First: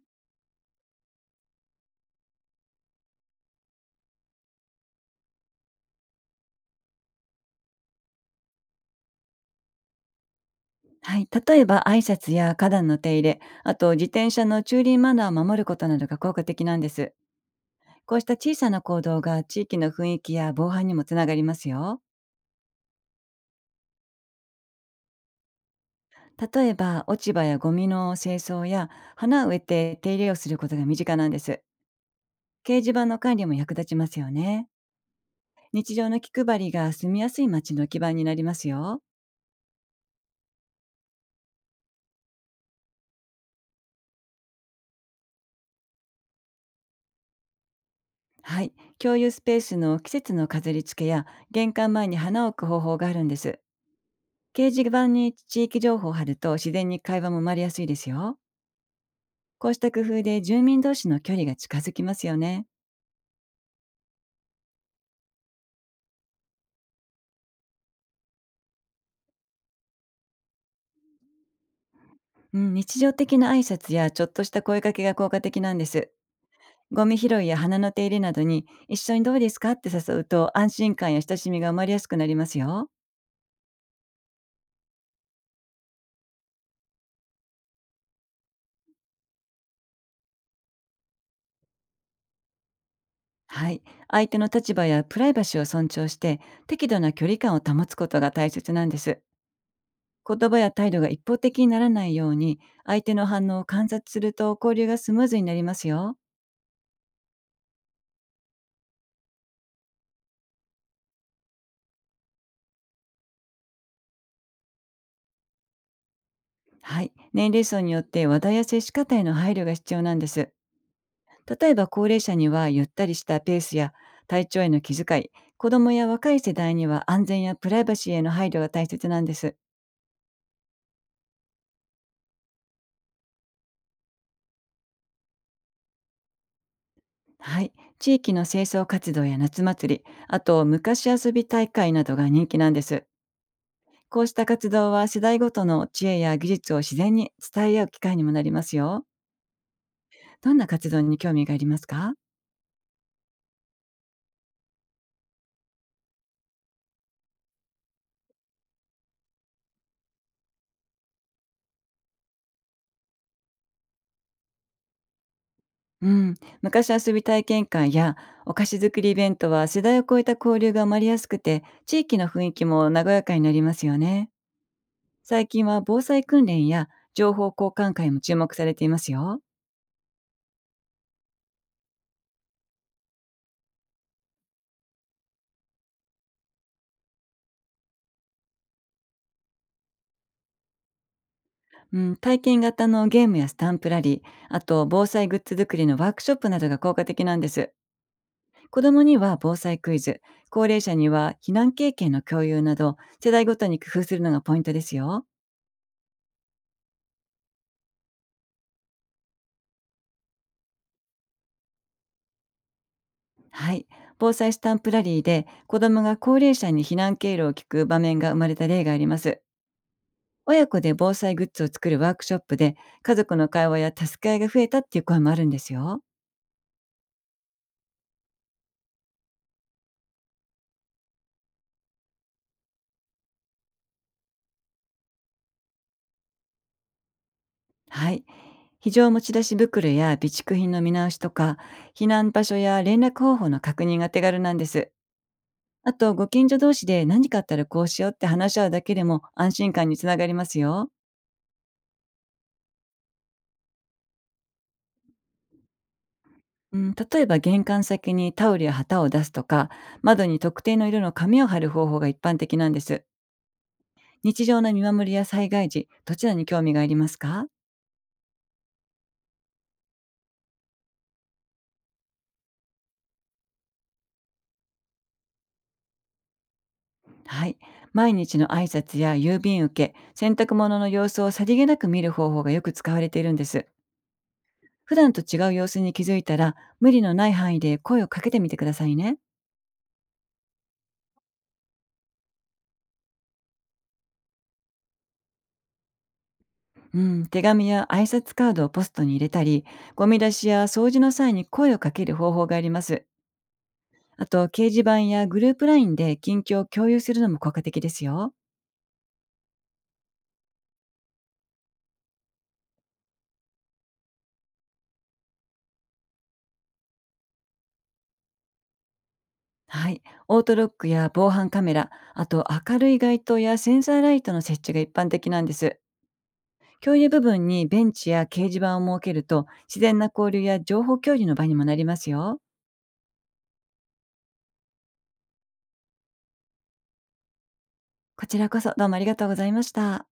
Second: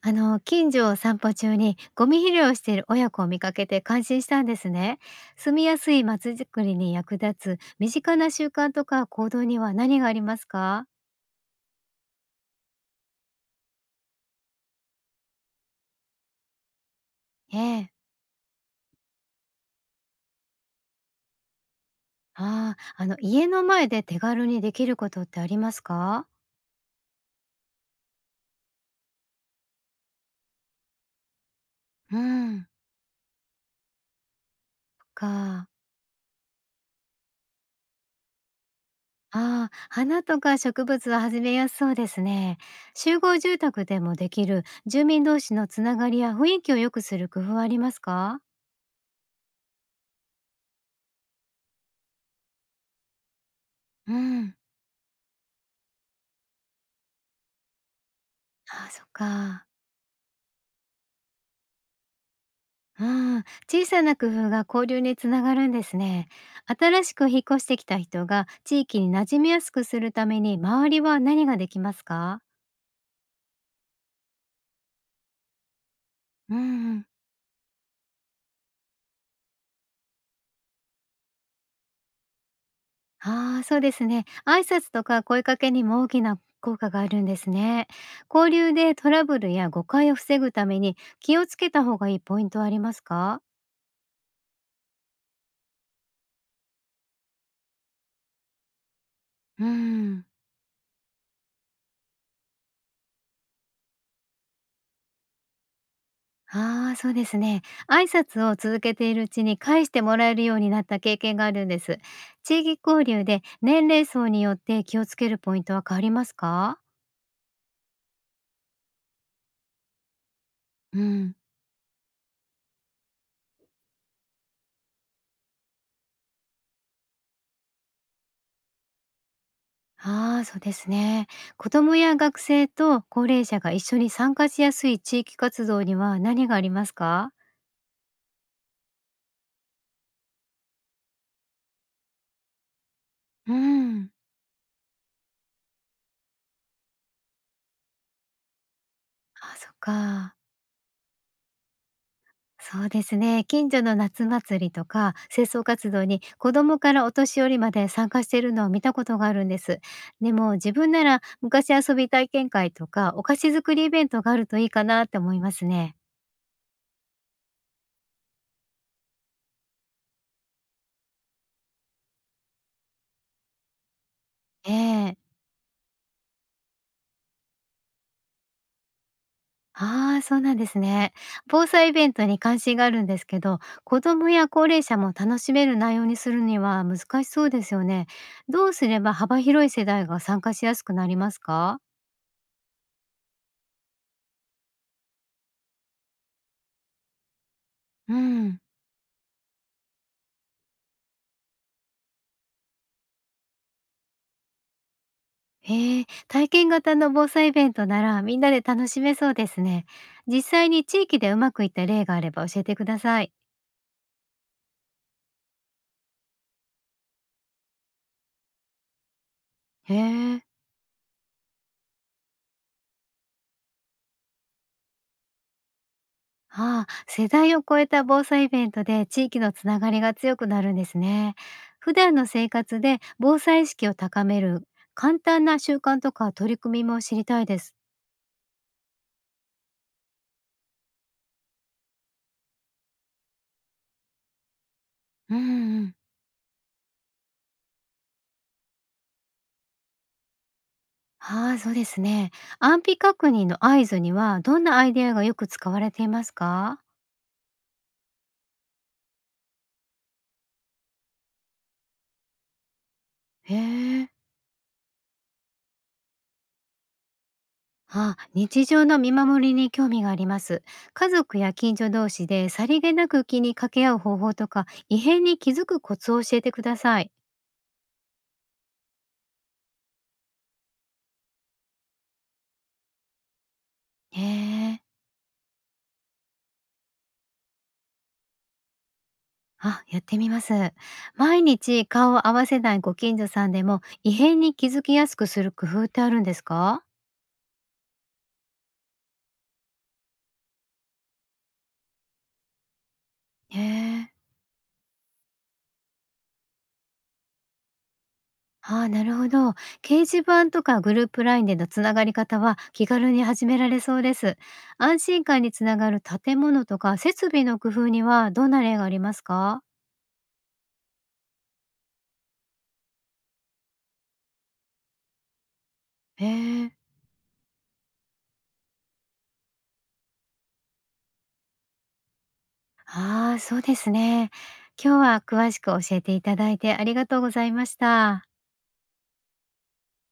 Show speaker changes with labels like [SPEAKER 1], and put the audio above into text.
[SPEAKER 1] あの、近所を散歩中にゴミ拾いをしている親子を見かけて感心したんですね。住みやすい街づくりに役立つ身近な習慣とか行動には何がありますか？
[SPEAKER 2] はい、例えば挨拶や花壇の手入れ、あと自転車の駐輪マナーを守ることなどが効果的なんです。
[SPEAKER 1] ええ。
[SPEAKER 2] こうした小さな行動が地域の雰囲気や防犯にもつながりますよ。
[SPEAKER 1] ああ、あの、家の前で手軽にできることってありますか？
[SPEAKER 2] 例えば落ち葉やゴミの清掃や花を植えて手入れをすることが身近なんです。
[SPEAKER 1] うん。
[SPEAKER 2] 掲示板の管理も役立ちますよね。
[SPEAKER 1] か。
[SPEAKER 2] 日常の気配りが住みやすい街の基盤になりますよ。
[SPEAKER 1] ああ、花とか植物は始めやすそうですね。集合住宅でもできる住民同士のつながりや雰囲気を良くする工夫はありますか？
[SPEAKER 2] はい、共有スペースの季節の飾り付けや玄関前に花を置く方法があるんです。
[SPEAKER 1] うん。
[SPEAKER 2] 掲示板に地域情報を貼ると自然に会話も生まれやすいですよ。
[SPEAKER 1] ああ、そっか。
[SPEAKER 2] こうした工夫で住民同士の距離が近づきますよね。
[SPEAKER 1] ああ、小さな工夫が交流につながるんですね。新しく引っ越してきた人が地域に馴染みやすくするために周りは何ができますか？
[SPEAKER 2] うん、日常的な挨拶やちょっとした声かけが効果的なんです。
[SPEAKER 1] う
[SPEAKER 2] ゴ
[SPEAKER 1] ん。
[SPEAKER 2] ミ拾いや花の手入れなどに一緒にどうですかって誘うと安心感や親しみが生まれやすくなりますよ。
[SPEAKER 1] ああ、そうですね。挨拶とか声かけにも大きな効果があるんですね。交流でトラブルや誤解を防ぐために気をつけた方がいいポイントはありますか？
[SPEAKER 2] はい。相手の立場やプライバシーを尊重して、適度な距離感を保つことが大切なんです。
[SPEAKER 1] うん。
[SPEAKER 2] 言葉や態度が一方的にならないように、相手の反応を観察すると交流がスムーズになりますよ。
[SPEAKER 1] ああ、そうですね。挨拶を続けているうちに返してもらえるようになった経験があるんです。地域交流で年齢層によって気をつけるポイントは変わりますか？
[SPEAKER 2] はい。年齢層によって話題や接し方への配慮が必要なんです。
[SPEAKER 1] うん。
[SPEAKER 2] 例えば高齢者にはゆったりしたペースや体調への気遣い、子どもや若い世代には安全やプライバシーへの配慮が大切なんです。
[SPEAKER 1] ああー、そうですね。子供や学生と高齢者が一緒に参加しやすい地域活動には何がありますか？
[SPEAKER 2] はい。地域の清掃活動や夏祭り、あと昔遊び大会などが人気なんです。
[SPEAKER 1] うん。
[SPEAKER 2] こうした活動は世代ごとの知恵や技術を自然に伝え合う機会にもなりますよ。
[SPEAKER 1] あー、そっか。
[SPEAKER 2] どんな活動に興味がありますか？
[SPEAKER 1] そうですね。近所の夏祭りとか清掃活動に子供からお年寄りまで参加しているのを見たことがあるんです。でも、自分なら昔遊び体験会とかお菓子作りイベントがあるといいかなって思いますね。
[SPEAKER 2] うん、昔遊び体験会やお菓子作りイベントは世代を超えた交流が生まれやすくて、地域の雰囲気も和やかになりますよね。
[SPEAKER 1] ええ。
[SPEAKER 2] 最近は防災訓練や情報交換会も注目されていますよ。
[SPEAKER 1] ああ、そうなんですね。防災イベントに関心があるんですけど、子供や高齢者も楽しめる内容にするには難しそうですよね。どうすれば幅広い世代が参加しやすくなりますか？
[SPEAKER 2] うん、体験型のゲームやスタンプラリー、あと防災グッズ作りのワークショップなどが効果的なんです。
[SPEAKER 1] うん。
[SPEAKER 2] 子供には防災クイズ、高齢者には避難経験の共有など、世代ごとに工夫するのがポイントですよ。
[SPEAKER 1] へえ、体験型の防災イベントならみんなで楽しめそうですね。実際に地域でうまくいった例があれば教えてください。
[SPEAKER 2] はい。防災スタンプラリーで子どもが高齢者に避難経路を聞く場面が生まれた例があります。
[SPEAKER 1] へえ。
[SPEAKER 2] 親子で防災グッズを作るワークショップで、家族の会話や助け合いが増えたっていう声もあるんですよ。
[SPEAKER 1] ああ、世代を超えた防災イベントで地域のつながりが強くなるんですね。普段の生活で防災意識を高める簡単な習慣とか取り組みも知りたいです。
[SPEAKER 2] はい。非常持ち出し袋や備蓄品の見直しとか、避難場所や連絡方法の確認が手軽なんです。
[SPEAKER 1] うんう
[SPEAKER 2] あ
[SPEAKER 1] ん。
[SPEAKER 2] と、ご近所同士で何かあったらこうしようって話し合うだけでも安心感につながりますよ。
[SPEAKER 1] ああ、そうですね。安否確認の合図にはどんなアイデアがよく使われています
[SPEAKER 2] う
[SPEAKER 1] か？
[SPEAKER 2] ん、例えば玄関先にタオルや旗を出すとか、窓に特定の色の紙を貼る方法が一般的なんです。
[SPEAKER 1] へえ。
[SPEAKER 2] 日常の見守りや災害時、どちらに興味がありますか？
[SPEAKER 1] あ、日常の見守りに興味があります。家族や近所同士でさりげなく気に掛け合う方法とか、異変に気づくコツを教えてください。
[SPEAKER 2] はい。毎日の挨拶や郵便受け、洗濯物の様子をさりげなく見る方法がよく使われているんです。
[SPEAKER 1] へえ。
[SPEAKER 2] 普段と違う様子に気づいたら、無理のない範囲で声をかけてみてくださいね。
[SPEAKER 1] あ、やってみます。毎日顔を合わせないご近所さんでも異変に気づきやすくする工夫ってあるんですか？
[SPEAKER 2] うん、手紙や挨拶カードをポストに入れたり、ゴミ出しや掃除の際に声をかける方法があります。
[SPEAKER 1] へえ。
[SPEAKER 2] あと、掲示板やグループラインで近況を共有するのも効果的ですよ。
[SPEAKER 1] あ、なるほど。掲示板とかグループラインでのつながり方は気軽に始められそうです。安心感につながる建物とか設備の工夫にはどんな例がありますか？
[SPEAKER 2] はい。オートロックや防犯カメラ、あと明るい街灯やセンサーライトの設置が一般的なんです。
[SPEAKER 1] ええ。
[SPEAKER 2] 共有部分にベンチや掲示板を設けると、自然な交流や情報共有の場にもなりますよ。
[SPEAKER 1] ああ、そうですね。今日は詳しく教えていただいてありがとうございました。
[SPEAKER 2] こちらこそ、どうもありがとうございました。